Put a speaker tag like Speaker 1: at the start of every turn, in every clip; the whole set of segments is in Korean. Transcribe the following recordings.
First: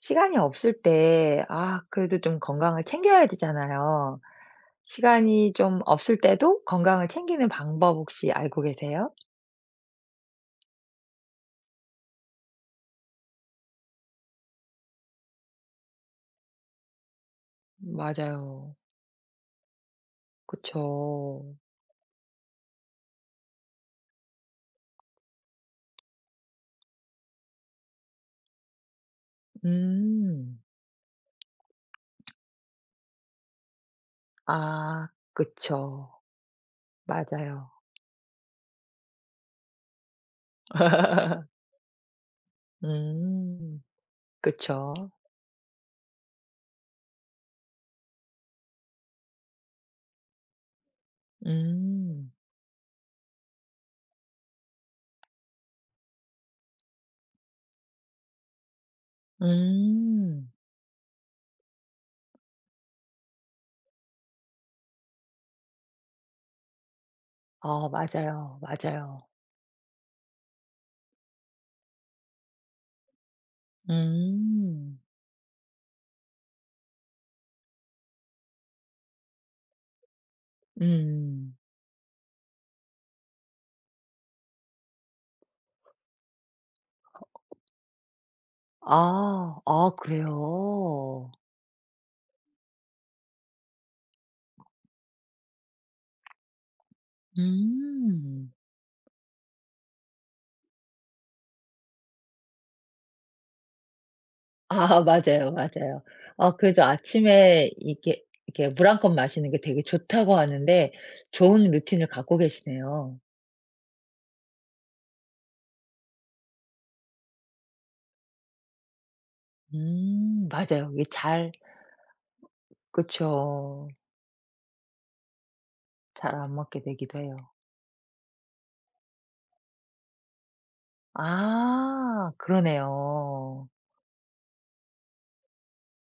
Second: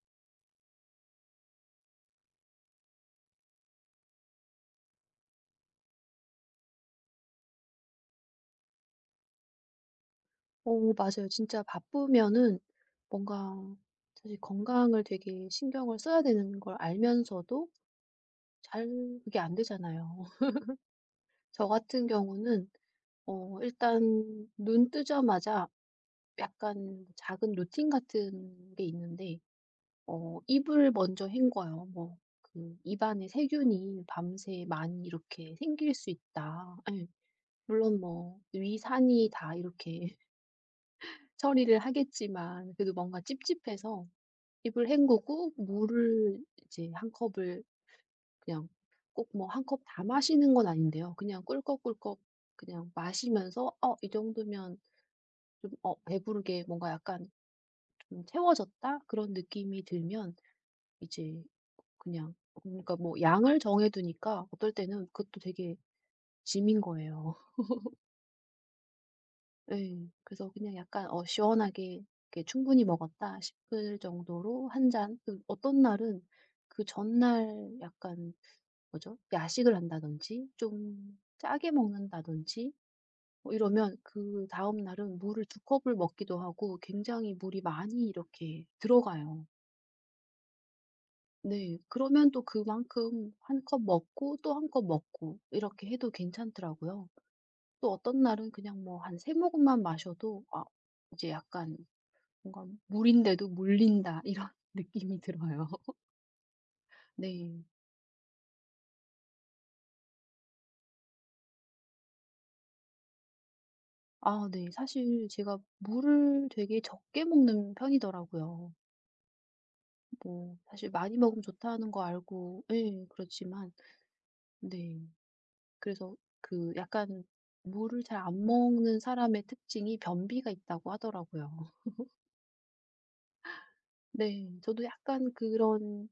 Speaker 1: 시간이 없을 때 그래도 좀 건강을 챙겨야 되잖아요. 시간이 좀 없을 때도 건강을 챙기는 방법 혹시 알고 계세요?
Speaker 2: 어 맞아요. 진짜 바쁘면은 뭔가 사실 건강을 되게 신경을 써야 되는 걸 알면서도
Speaker 1: 맞아요.
Speaker 2: 잘 그게 안 되잖아요.
Speaker 1: 그쵸.
Speaker 2: 저 같은 경우는 일단 눈 뜨자마자 약간 작은 루틴 같은 게 있는데
Speaker 1: 음.
Speaker 2: 입을 먼저 헹궈요. 뭐 그 "입안에 세균이 밤새 많이
Speaker 1: 아
Speaker 2: 이렇게 생길 수
Speaker 1: 그쵸.
Speaker 2: 있다." 예.
Speaker 1: 맞아요.
Speaker 2: 물론 뭐 위산이 다 이렇게 처리를 하겠지만 그래도 뭔가
Speaker 1: 음.
Speaker 2: 찝찝해서 입을
Speaker 1: 그쵸.
Speaker 2: 헹구고 물을 이제 한 컵을 그냥, 꼭 뭐 한 컵 다 마시는 건 아닌데요. 그냥 꿀꺽꿀꺽
Speaker 1: 음.
Speaker 2: 그냥 마시면서 '어 이 정도면 좀 배부르게 뭔가 약간 좀 채워졌다.' 그런 느낌이 들면
Speaker 1: 음.
Speaker 2: 이제 그냥, 그러니까 뭐 양을 정해 두니까 어떨 때는 그것도 되게 짐인 거예요.
Speaker 1: 어 맞아요, 맞아요.
Speaker 2: 예. 그래서 그냥 약간 시원하게 이렇게 '충분히 먹었다.' 싶을 정도로 한
Speaker 1: 음.
Speaker 2: 잔. 그 어떤 날은 그 전날 약간 뭐죠? 야식을 한다든지 좀
Speaker 1: 음.
Speaker 2: 짜게 먹는다든지 뭐 이러면, 그다음 날은 물을 두 컵을 먹기도 하고 굉장히 물이 많이 이렇게 들어가요.
Speaker 1: 아. 아 그래요?
Speaker 2: 네. 그러면 또 그만큼 한 컵 먹고 또 한 컵 먹고 이렇게 해도 괜찮더라고요. 또 어떤 날은
Speaker 1: 음.
Speaker 2: 그냥 뭐 한 세 모금만 마셔도 아 이제 약간 뭔가 '물인데도 물린다.' 이런
Speaker 1: 아
Speaker 2: 느낌이
Speaker 1: 맞아요,
Speaker 2: 들어요.
Speaker 1: 맞아요. 아 그래도
Speaker 2: 네.
Speaker 1: 아침에 이게 이렇게 물 한 컵 마시는 게 되게 좋다고 하는데 좋은 루틴을 갖고 계시네요.
Speaker 2: 아 네. 사실 제가 물을 되게 적게 먹는 편이더라고요. 뭐
Speaker 1: 맞아요.
Speaker 2: 사실
Speaker 1: 이게
Speaker 2: 많이 먹으면
Speaker 1: 잘.
Speaker 2: 좋다는 거 알고, 예 그렇지만
Speaker 1: 그쵸.
Speaker 2: 네. 그래서
Speaker 1: 잘 안
Speaker 2: 그
Speaker 1: 먹게 되기도
Speaker 2: 약간
Speaker 1: 해요.
Speaker 2: 물을 잘 안 먹는 사람의 특징이 변비가 있다고 하더라고요.
Speaker 1: 아 그러네요.
Speaker 2: 네. 저도 약간 그런.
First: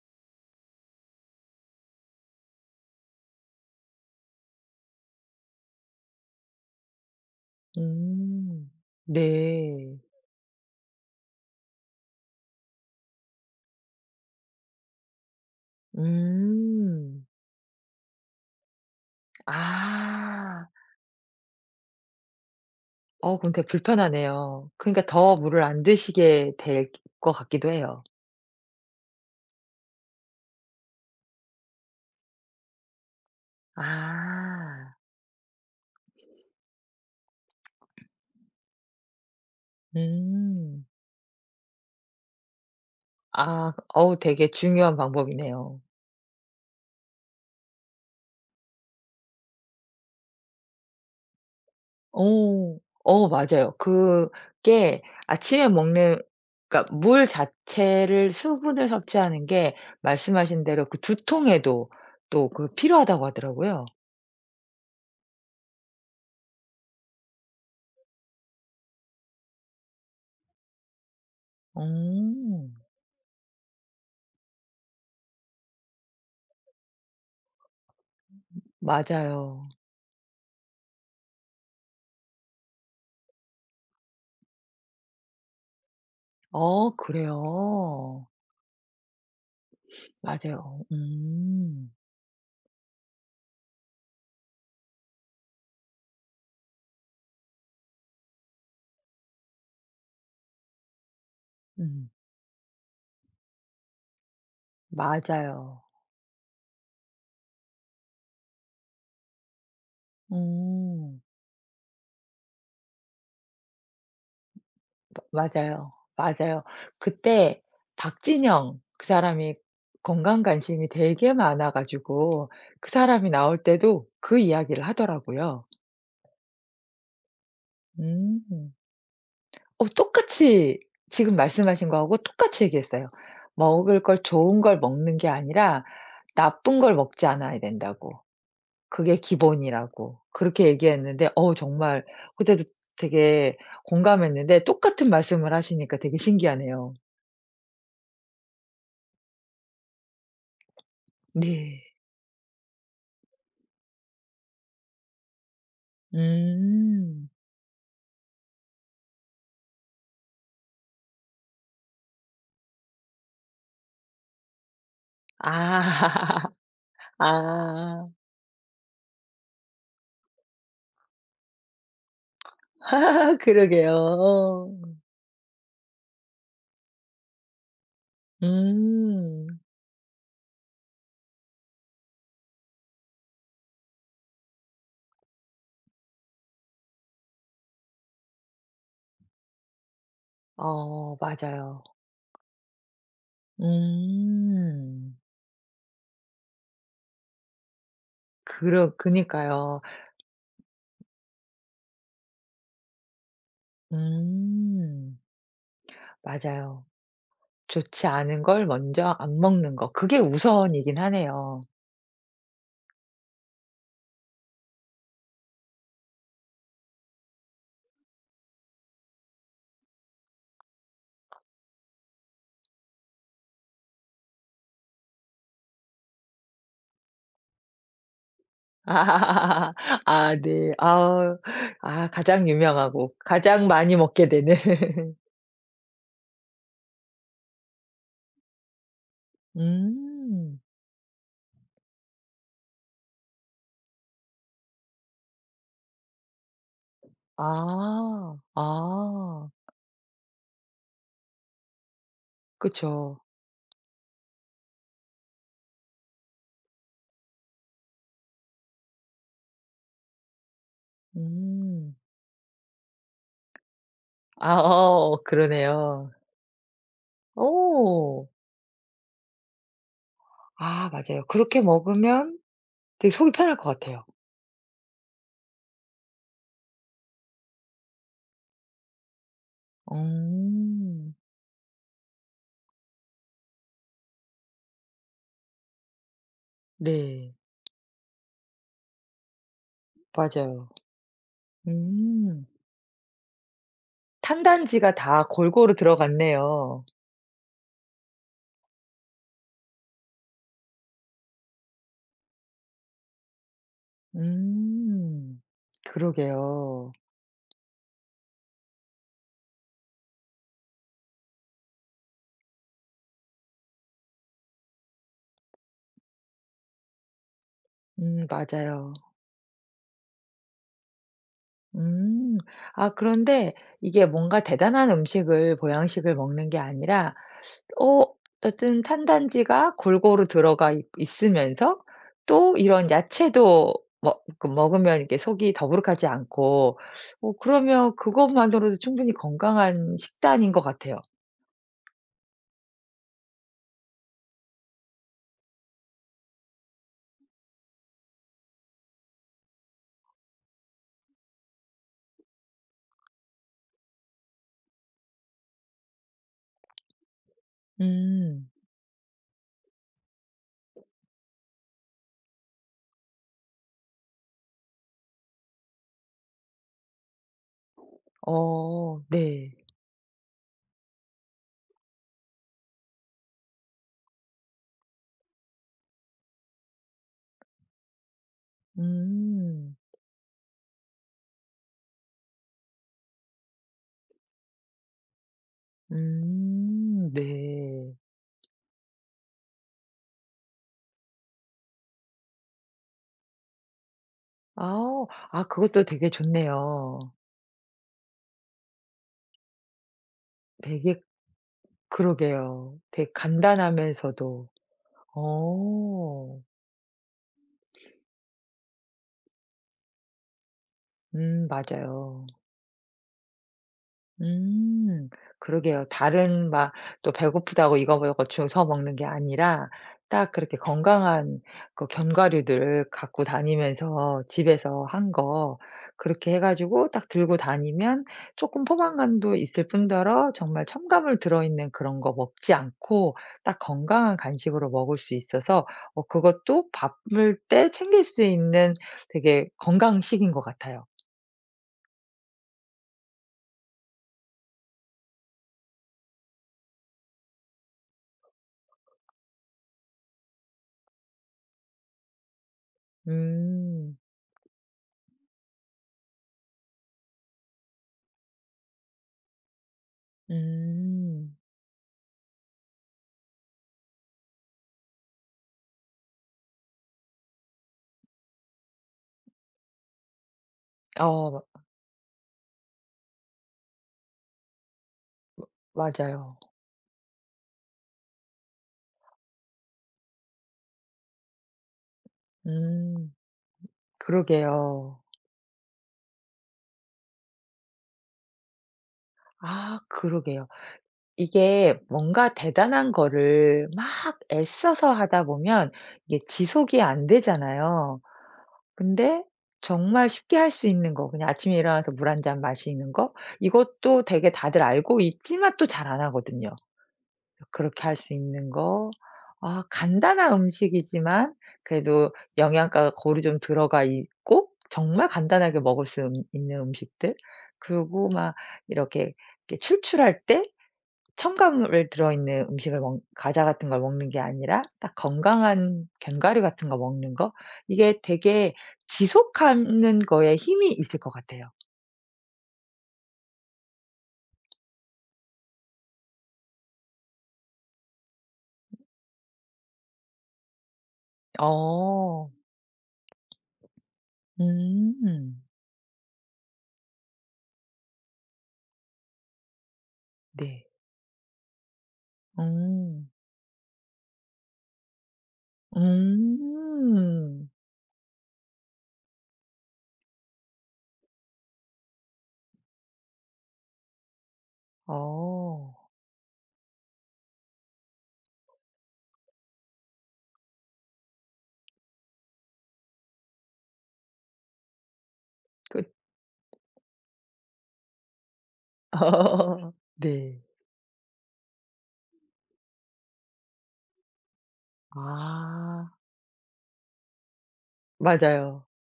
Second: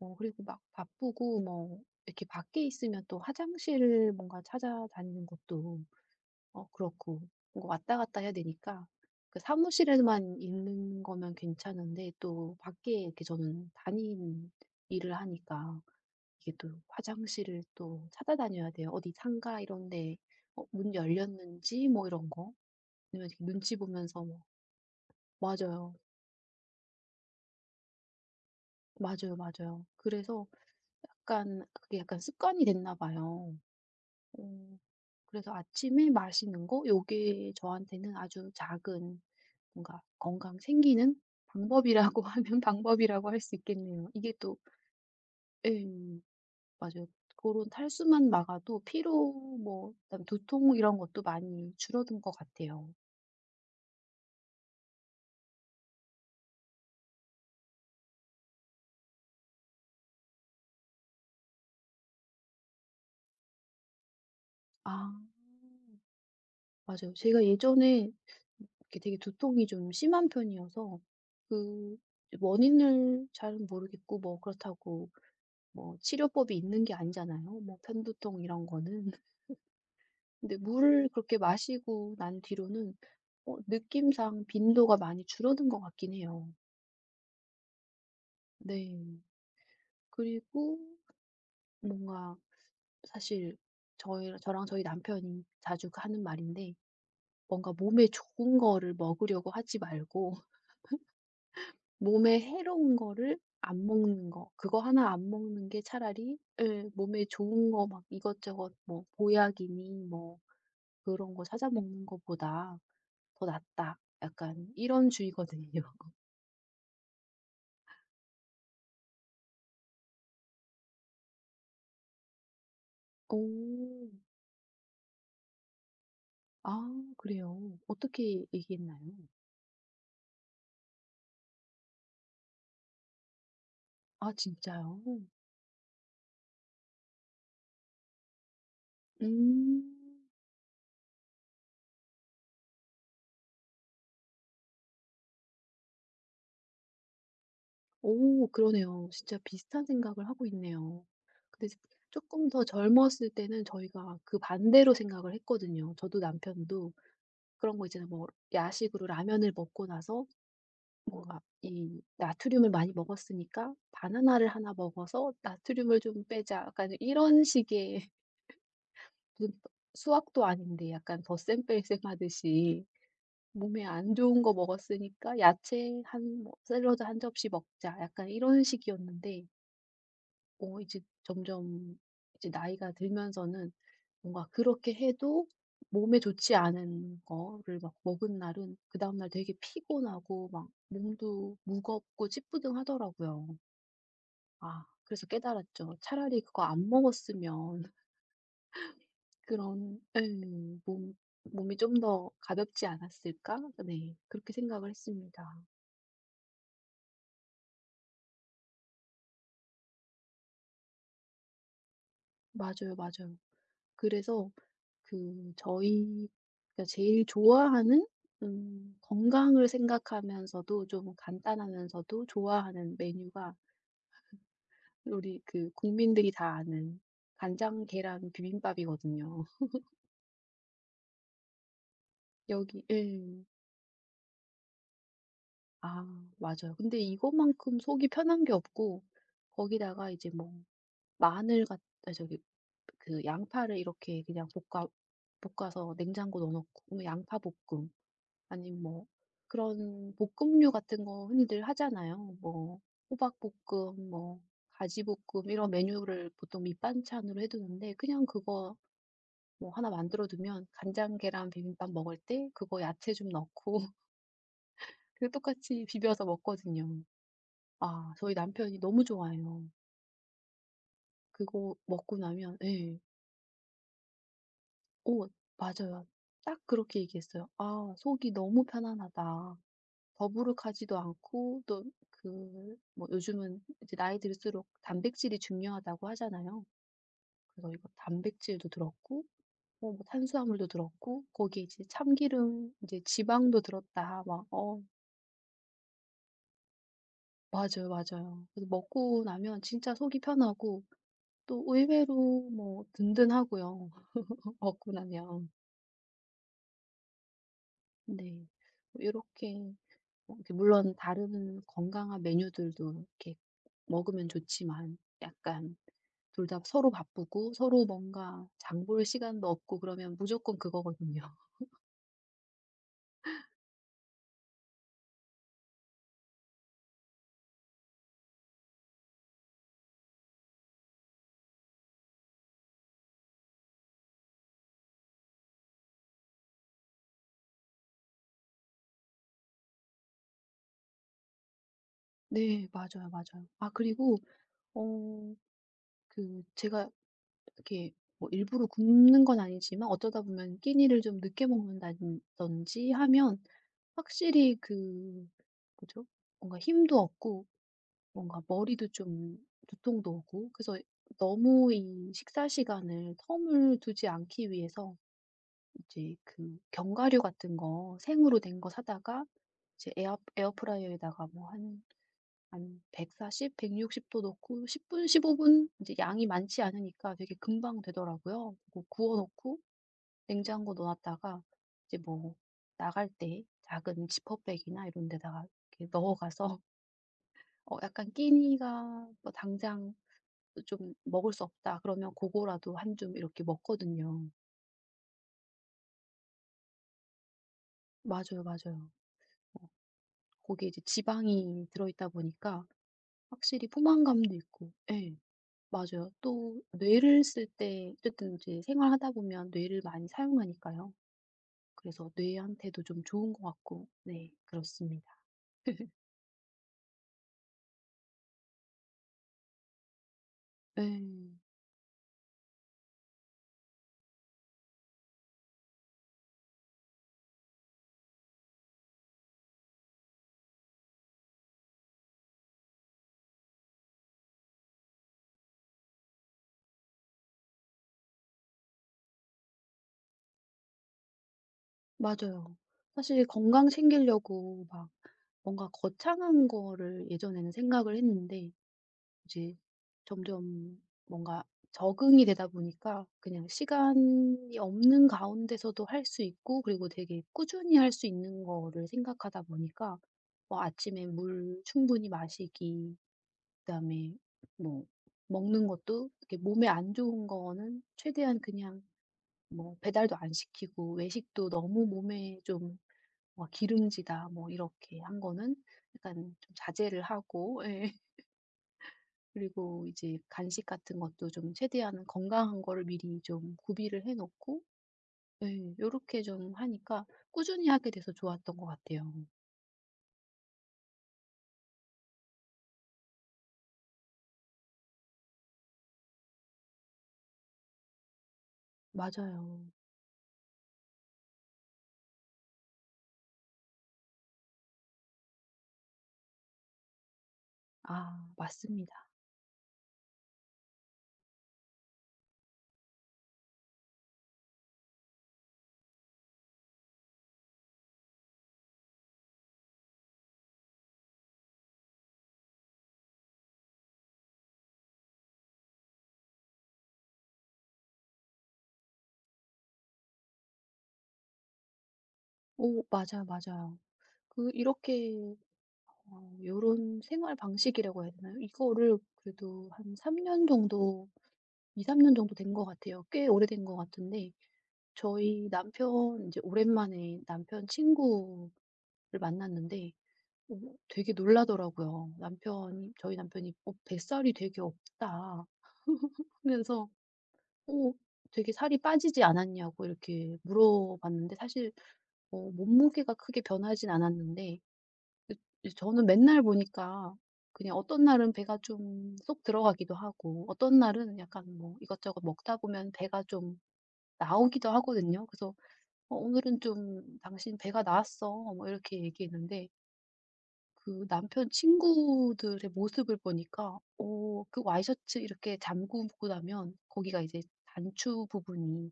Speaker 2: 그리고 막 바쁘고 뭐 이렇게 밖에 있으면 또 화장실을 뭔가 찾아다니는 것도 그렇고, 뭔가 왔다 갔다 해야
Speaker 1: 음.
Speaker 2: 되니까. 그
Speaker 1: 네.
Speaker 2: 사무실에만 있는 거면 괜찮은데, 또 밖에 이렇게 저는 다니는 일을 하니까 이게 또
Speaker 1: 음.
Speaker 2: 화장실을 또 찾아다녀야 돼요. 어디 상가 이런 데
Speaker 1: 아.
Speaker 2: 문 열렸는지 뭐 이런 거. 아니면 이렇게
Speaker 1: 그럼 되게
Speaker 2: 눈치 보면서 뭐.
Speaker 1: 불편하네요. 그러니까 더 물을 안
Speaker 2: 맞아요.
Speaker 1: 드시게 될 것 같기도 해요.
Speaker 2: 맞아요, 맞아요. 그래서 약간 그게 약간 습관이 됐나 봐요. 어
Speaker 1: 아.
Speaker 2: 그래서 아침에 마시는 거 요게 저한테는 아주 작은 뭔가 건강
Speaker 1: 음.
Speaker 2: 챙기는 방법이라고, 하면 방법이라고 할 수
Speaker 1: 아
Speaker 2: 있겠네요.
Speaker 1: 어우
Speaker 2: 이게
Speaker 1: 되게
Speaker 2: 또
Speaker 1: 중요한 방법이네요.
Speaker 2: 예, 맞아요. 런 탈수만 막아도 피로, 뭐 그다두통 이런 것도 많이 줄어든 것
Speaker 1: 어.
Speaker 2: 같아요.
Speaker 1: 어 맞아요. 그게 아침에 먹는, 그러니까 물 자체를, 수분을 섭취하는 게 말씀하신 대로 그 두통에도 또 그 필요하다고 하더라고요.
Speaker 2: 아 맞아요. 제가 예전에 이렇게 되게 두통이 좀 심한 편이어서 그
Speaker 1: 음.
Speaker 2: 원인을 잘은 모르겠고, 뭐 그렇다고 뭐 치료법이 있는 게 아니잖아요. 뭐 편두통 이런 거는.
Speaker 1: 맞아요.
Speaker 2: 근데 물을 그렇게 마시고 난 뒤로는 느낌상 빈도가 많이 줄어든 것 같긴 해요.
Speaker 1: 어 그래요?
Speaker 2: 네. 그리고
Speaker 1: 맞아요. 음.
Speaker 2: 뭔가 사실 저희 저랑 저희 남편이 자주 그 하는 말인데, 뭔가 몸에 좋은 거를 먹으려고 하지 말고
Speaker 1: 음.
Speaker 2: 몸에 해로운 거를 안 먹는 거. 그거 하나 안 먹는 게
Speaker 1: 맞아요.
Speaker 2: 차라리, 예 몸에 좋은 거 막 이것저것 뭐 보약이니 뭐
Speaker 1: 음.
Speaker 2: 그런 거 찾아 먹는 것보다 더 낫다. 약간 이런
Speaker 1: 마
Speaker 2: 주의거든요.
Speaker 1: 맞아요. 맞아요. 그때 박진영 그 사람이 건강 관심이 되게 많아 가지고 그 사람이
Speaker 2: 오.
Speaker 1: 나올 때도 그 이야기를 하더라고요.
Speaker 2: 아, 그래요? 어떻게
Speaker 1: 음.
Speaker 2: 얘기했나요?
Speaker 1: 똑같이 지금 말씀하신 거하고 똑같이 얘기했어요. 먹을 걸
Speaker 2: 아,
Speaker 1: 좋은 걸
Speaker 2: 진짜요?
Speaker 1: 먹는 게 아니라 나쁜 걸 먹지 않아야 된다고. 그게
Speaker 2: 음.
Speaker 1: 기본이라고. 그렇게 얘기했는데 정말 그때도 되게 공감했는데 똑같은 말씀을 하시니까 되게 신기하네요.
Speaker 2: 오 그러네요. 진짜 비슷한 생각을 하고 있네요. 근데
Speaker 1: 네.
Speaker 2: 조금 더 젊었을 때는 저희가 그 반대로 생각을 했거든요. 저도 남편도.
Speaker 1: 음.
Speaker 2: 그런 거 있잖아요. 뭐 야식으로 라면을 먹고 나서 뭔가 이 나트륨을 많이 먹었으니까 '바나나를 하나 먹어서
Speaker 1: 아.
Speaker 2: 나트륨을 좀 빼자.' 약간 이런 식의,
Speaker 1: 아.
Speaker 2: 무슨 수학도 아닌데 약간 덧셈 뺄셈 하듯이 몸에
Speaker 1: 그러게요.
Speaker 2: 안 좋은 거
Speaker 1: 어.
Speaker 2: 먹었으니까 야채 한, 뭐 샐러드 한 접시 먹자. 약간 이런 식이었는데
Speaker 1: 음.
Speaker 2: 이제 점점 이제 나이가 들면서는 뭔가 그렇게 해도 몸에 좋지 않은 거를 막 먹은 날은 그다음 날 되게 피곤하고 막
Speaker 1: 어
Speaker 2: 몸도
Speaker 1: 맞아요.
Speaker 2: 무겁고 찌뿌둥하더라고요. 아
Speaker 1: 음.
Speaker 2: 그래서 깨달았죠. 차라리 그거 안 먹었으면,
Speaker 1: 그러 그니까요.
Speaker 2: 그런. 몸 '몸이 좀 더 가볍지 않았을까?' 네. 그렇게 생각을
Speaker 1: 음.
Speaker 2: 했습니다.
Speaker 1: 맞아요. 좋지 않은 걸 먼저 안 먹는 거, 그게 우선이긴 하네요.
Speaker 2: 맞아요, 맞아요. 그래서 그 저희가 제일 좋아하는, 건강을 생각하면서도 좀 간단하면서도 좋아하는 메뉴가, 우리 그 국민들이 다 아는 간장 계란
Speaker 1: 아.
Speaker 2: 비빔밥이거든요.
Speaker 1: 아, 네. 아우. 아 가장
Speaker 2: 여기
Speaker 1: 유명하고
Speaker 2: 예.
Speaker 1: 가장 많이 먹게 되는.
Speaker 2: 아 맞아요. 근데 이거만큼 속이 편한 게 없고, 거기다가 이제 뭐
Speaker 1: 음.
Speaker 2: 마늘 같 아 저기 그 양파를 이렇게 그냥 볶아서 냉장고 넣어 놓고 양파 볶음,
Speaker 1: 아.
Speaker 2: 아니면 뭐
Speaker 1: 아.
Speaker 2: 그런 볶음류 같은 거 흔히들 하잖아요. 뭐
Speaker 1: 그쵸.
Speaker 2: 호박볶음, 뭐 가지볶음 이런 메뉴를 보통 밑반찬으로 해 두는데 그냥 그거 뭐나 만들어 두면 간장 계란 비빔밥
Speaker 1: 음.
Speaker 2: 먹을 때 그거 야채 좀 넣고
Speaker 1: 아
Speaker 2: 그 똑같이
Speaker 1: 그러네요.
Speaker 2: 비벼서 먹거든요. 아
Speaker 1: 오.
Speaker 2: 저희 남편이 너무 좋아해요.
Speaker 1: 아 맞아요. 그렇게
Speaker 2: 그거 먹고
Speaker 1: 먹으면
Speaker 2: 나면, 예.
Speaker 1: 되게 속이 편할 것 같아요.
Speaker 2: 오 맞아요. 딱 그렇게 얘기했어요. "아 속이 너무 편안하다." 더부룩하지도
Speaker 1: 음.
Speaker 2: 않고, 또 그 뭐 요즘은 이제 나이 들수록 단백질이 중요하다고 하잖아요.
Speaker 1: 네.
Speaker 2: 그래서 이거 단백질도 들었고 뭐
Speaker 1: 맞아요.
Speaker 2: 탄수화물도 들었고 거기에 이제
Speaker 1: 음.
Speaker 2: 참기름 이제 지방도 들었다. 막 어.
Speaker 1: 탄단지가 다 골고루 들어갔네요.
Speaker 2: 맞아요, 맞아요. 그래서 먹고 나면 진짜 속이 편하고, 또 의외로 뭐 든든하고요, 먹고
Speaker 1: 음.
Speaker 2: 나면.
Speaker 1: 그러게요.
Speaker 2: 네. 뭐 요렇게 뭐 이렇게 물론 다른 건강한 메뉴들도 이렇게 먹으면 좋지만, 약간 둘 다 서로 바쁘고 서로 뭔가 장
Speaker 1: 맞아요.
Speaker 2: 볼 시간도 없고 그러면 무조건 그거거든요.
Speaker 1: 음. 아 그런데 이게 뭔가 대단한 음식을, 보양식을 먹는 게 아니라 어 어쨌든 탄단지가 골고루 들어가 있 있으면서 또 이런 야채도 먹 그 먹으면 이렇게 속이 더부룩하지 않고 그러면 그것만으로도 충분히 건강한 식단인 것 같아요.
Speaker 2: 네. 맞아요, 맞아요. 아 그리고 어 제가 이렇게 뭐 일부러 굶는 건 아니지만 어쩌다 보면 끼니를 좀 늦게 먹는다든지 하면 확실히 그, 뭐죠? 뭔가 힘도 없고 뭔가
Speaker 1: 음.
Speaker 2: 머리도 좀, 두통도 오고. 그래서 너무 이 식사 시간을 텀을 두지 않기 위해서 이제 그 견과류 같은 거 생으로 된 거
Speaker 1: 어
Speaker 2: 사다가
Speaker 1: 네.
Speaker 2: 이제 에어프라이어에다가 뭐 한 140, 160도 넣고 10분, 15분, 이제 양이 많지 않으니까 되게 금방 되더라고요. 그거 구워 놓고
Speaker 1: 음.
Speaker 2: 냉장고 넣어 놨다가 이제 뭐 나갈 때 작은 지퍼백이나 이런 데다가 이렇게 넣어 가서,
Speaker 1: 네.
Speaker 2: 약간 끼니가 뭐 당장 좀 먹을 수 없다 그러면 그거라도 한 줌 이렇게 먹거든요.
Speaker 1: 아. 아 그것도 되게 좋네요.
Speaker 2: 맞아요, 맞아요. 어 거기에 이제
Speaker 1: 되게.
Speaker 2: 지방이 들어있다 보니까
Speaker 1: 그러게요. 되게
Speaker 2: 확실히 포만감도
Speaker 1: 간단하면서도.
Speaker 2: 있고, 예. 맞아요.
Speaker 1: 어.
Speaker 2: 또 뇌를 쓸 때 어쨌든 이제 생활하다 보면 뇌를 많이 사용하니까요. 그래서
Speaker 1: 맞아요.
Speaker 2: 뇌한테도 좀 좋은 것 같고, 네
Speaker 1: 음.
Speaker 2: 그렇습니다.
Speaker 1: 그러게요. 다른 막 또 배고프다고 이거저거 주워 먹는 게 아니라 딱 그렇게
Speaker 2: 네,
Speaker 1: 건강한 그 견과류들 갖고 다니면서 집에서 한 거, 그렇게 해 가지고 딱 들고 다니면 조금 포만감도 있을 뿐더러 정말 첨가물 들어있는 그런 거 먹지 않고 딱 건강한 간식으로 먹을 수 있어서 그것도 바쁠 때 챙길 수 있는 되게 건강식인 것 같아요.
Speaker 2: 맞아요. 사실 건강 챙기려고 막 뭔가 거창한 거를 예전에는 생각을 했는데 이제 점점 뭔가 적응이 되다 보니까 그냥
Speaker 1: 음.
Speaker 2: 시간이 없는 가운데서도 할 수 있고 그리고 되게 꾸준히 할 수 있는 거를 생각하다 보니까, 뭐 아침에
Speaker 1: 음.
Speaker 2: 물 충분히 마시기, 그다음에 뭐 먹는 것도 이렇게 몸에 안 좋은 거는 최대한 그냥, 뭐 배달도 안 시키고
Speaker 1: 어.
Speaker 2: 외식도 너무 몸에 좀뭐 기름지다 뭐 이렇게 한 거는 약간
Speaker 1: 맞아요.
Speaker 2: 좀 자제를 하고, 예. 그리고 이제 간식 같은 것도 좀 최대한 건강한 거를
Speaker 1: 음
Speaker 2: 미리 좀 구비를 해 놓고,
Speaker 1: 그러게요.
Speaker 2: 예 요렇게 좀 하니까 꾸준히 하게 돼서 좋았던 것 같아요.
Speaker 1: 아 그러게요. 이게 뭔가 대단한 거를 막 애써서 하다 보면 이게 지속이 안 되잖아요. 근데
Speaker 2: 맞아요.
Speaker 1: 정말 쉽게 할 수 있는 거, 그냥 아침에 일어나서 물 한잔 마시는 거, 이것도 되게 다들 알고 있지만 또 잘 안 하거든요. 그렇게 할 수
Speaker 2: 아
Speaker 1: 있는 거.
Speaker 2: 맞습니다.
Speaker 1: 아 간단한 음식이지만 그래도 영양가가 고루 좀 들어가 있고 정말 간단하게 먹을 수 있는 음식들. 그리고 막 이렇게 출출할 때 첨가물 들어있는 음식을, 먹 과자 같은 걸 먹는 게 아니라 딱 건강한 견과류 같은 거 먹는 거. 이게 되게 지속하는 거에 힘이 있을 것 같아요.
Speaker 2: 오 맞아요, 맞아요. 그 이렇게 요런 생활 방식이라고 해야 되나요? 이거를 그래도 한 3년 정도, 2~3년
Speaker 1: 어.
Speaker 2: 정도 된 것 같아요. 꽤 오래된 것 같은데
Speaker 1: 음.
Speaker 2: 저희 남편 인제 오랜만에 남편 친구를 만났는데
Speaker 1: 네.
Speaker 2: 뭐 되게 놀라더라고요. 남편이
Speaker 1: 음.
Speaker 2: 저희 남편이 "어 뱃살이 되게 없다." 하면서
Speaker 1: 음.
Speaker 2: "어 되게 살이 빠지지 않았냐."고 이렇게 물어봤는데, 사실 몸무게가 크게 변하진 않았는데, 그
Speaker 1: 어.
Speaker 2: 저는 맨날 보니까 그냥 어떤 날은 배가 좀 쏙 들어가기도 하고 어떤 날은 약간 뭐 이것저것 먹다 보면 배가 좀 나오기도 하거든요. 그래서
Speaker 1: 그.
Speaker 2: "어 오늘은 좀 당신 배가 나왔어." 뭐 이렇게 얘기했는데,
Speaker 1: 네.
Speaker 2: 그 남편 친구들의 모습을 보니까 그 와이셔츠 이렇게
Speaker 1: 아
Speaker 2: 잠그고 나면 거기가 이제 단추
Speaker 1: 맞아요.
Speaker 2: 부분이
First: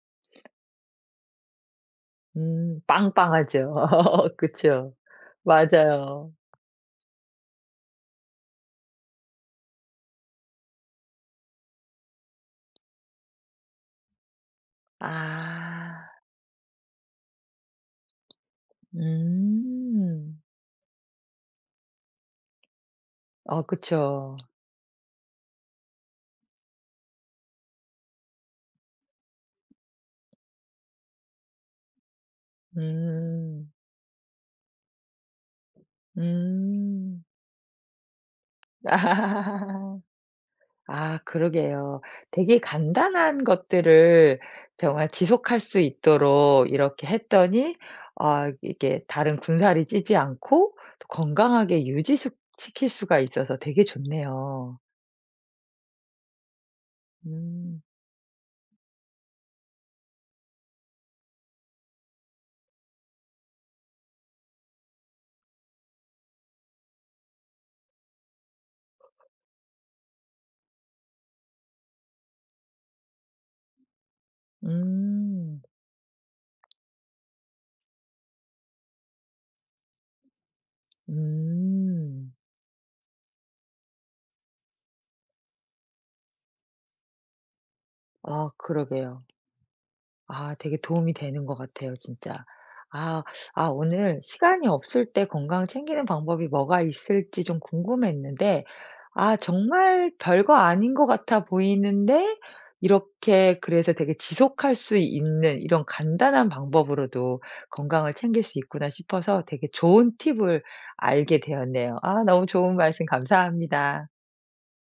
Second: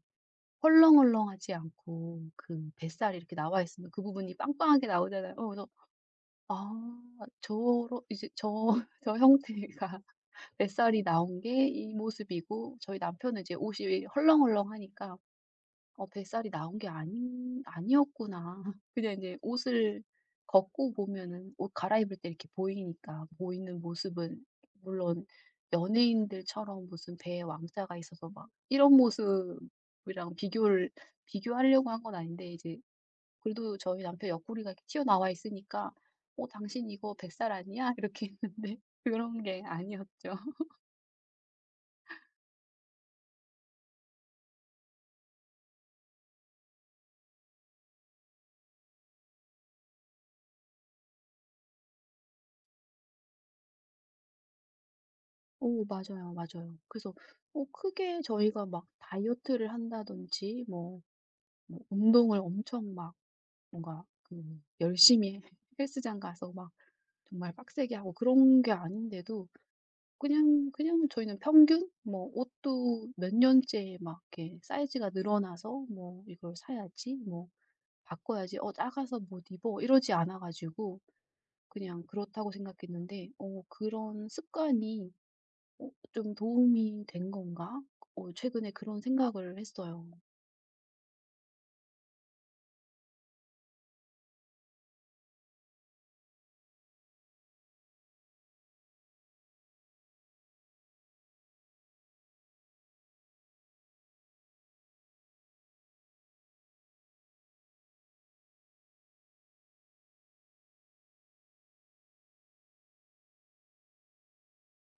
Speaker 2: 헐렁헐렁하지 않고, 그 뱃살이 이렇게 나와
Speaker 1: 빵빵하죠.
Speaker 2: 있으면 그 부분이 빵빵하게
Speaker 1: 그쵸.
Speaker 2: 나오잖아요. 그래서
Speaker 1: 맞아요.
Speaker 2: '아 저러 이제 저 저 형태가, 뱃살이 나온 게 이 모습이고' 저희 남편은 이제 옷이 헐렁헐렁하니까 '어
Speaker 1: 아.
Speaker 2: 뱃살이 나온 게 아닌 아니었구나.' 그냥 이제 옷을
Speaker 1: 음.
Speaker 2: 걷고 보면은, 옷 갈아입을 때 이렇게 보이니까
Speaker 1: 어
Speaker 2: 보이는
Speaker 1: 그쵸.
Speaker 2: 모습은 물론 연예인들처럼 무슨 배에 왕자가 있어서 막 이런 모습이랑 비교를 비교하려고 한 건 아닌데, 이제
Speaker 1: 음.
Speaker 2: 그래도 저희 남편 옆구리가 이렇게 튀어나와 있으니까 "어 당신 이거
Speaker 1: 음.
Speaker 2: 뱃살 아니야?" 이렇게 했는데 그런 게
Speaker 1: 아.
Speaker 2: 아니었죠.
Speaker 1: 아 그러게요. 되게 간단한 것들을 정말 지속할 수 있도록 이렇게 했더니 이게 다른 군살이 찌지 않고 또 건강하게 유지 시킬 수가 있어서 되게 좋네요.
Speaker 2: 오 맞아요, 맞아요. 그래서
Speaker 1: 음.
Speaker 2: 크게 저희가 막 다이어트를 한다든지 뭐 운동을 엄청 막 뭔가 그 열심히 헬스장 가서 막 정말 빡세게 하고 그런 게 아닌데도, 그냥 저희는 평균 뭐 옷도 몇 년째 막 이렇게 사이즈가
Speaker 1: 음.
Speaker 2: 늘어나서 뭐 이걸 사야지 뭐 바꿔야지 작아서 못 입어 이러지 않아 가지고 그냥
Speaker 1: 음.
Speaker 2: 그렇다고 생각했는데 그런 습관이 어, 좀 도움이 된 건가? 어,
Speaker 1: 아
Speaker 2: 최근에 그런
Speaker 1: 그러게요.
Speaker 2: 생각을 했어요.
Speaker 1: 아 되게 도움이 되는 것 같아요 진짜. 아. 오늘 시간이 없을 때 건강 챙기는 방법이 뭐가 있을지 좀 궁금했는데 정말 별거 아닌 것 같아 보이는데 이렇게, 그래서 되게 지속할 수 있는 이런 간단한 방법으로도 건강을 챙길 수 있구나 싶어서 되게 좋은 팁을 알게 되었네요. 아 너무 좋은 말씀 감사합니다.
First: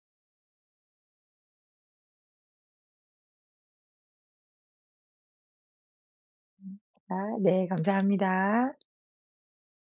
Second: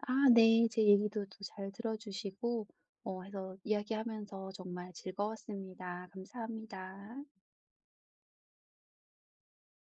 Speaker 2: 아 네. 제 얘기도 또 잘 들어 주시고 해서 이야기하면서 정말 즐거웠습니다.
Speaker 1: 아
Speaker 2: 감사합니다.
Speaker 1: 네 감사합니다.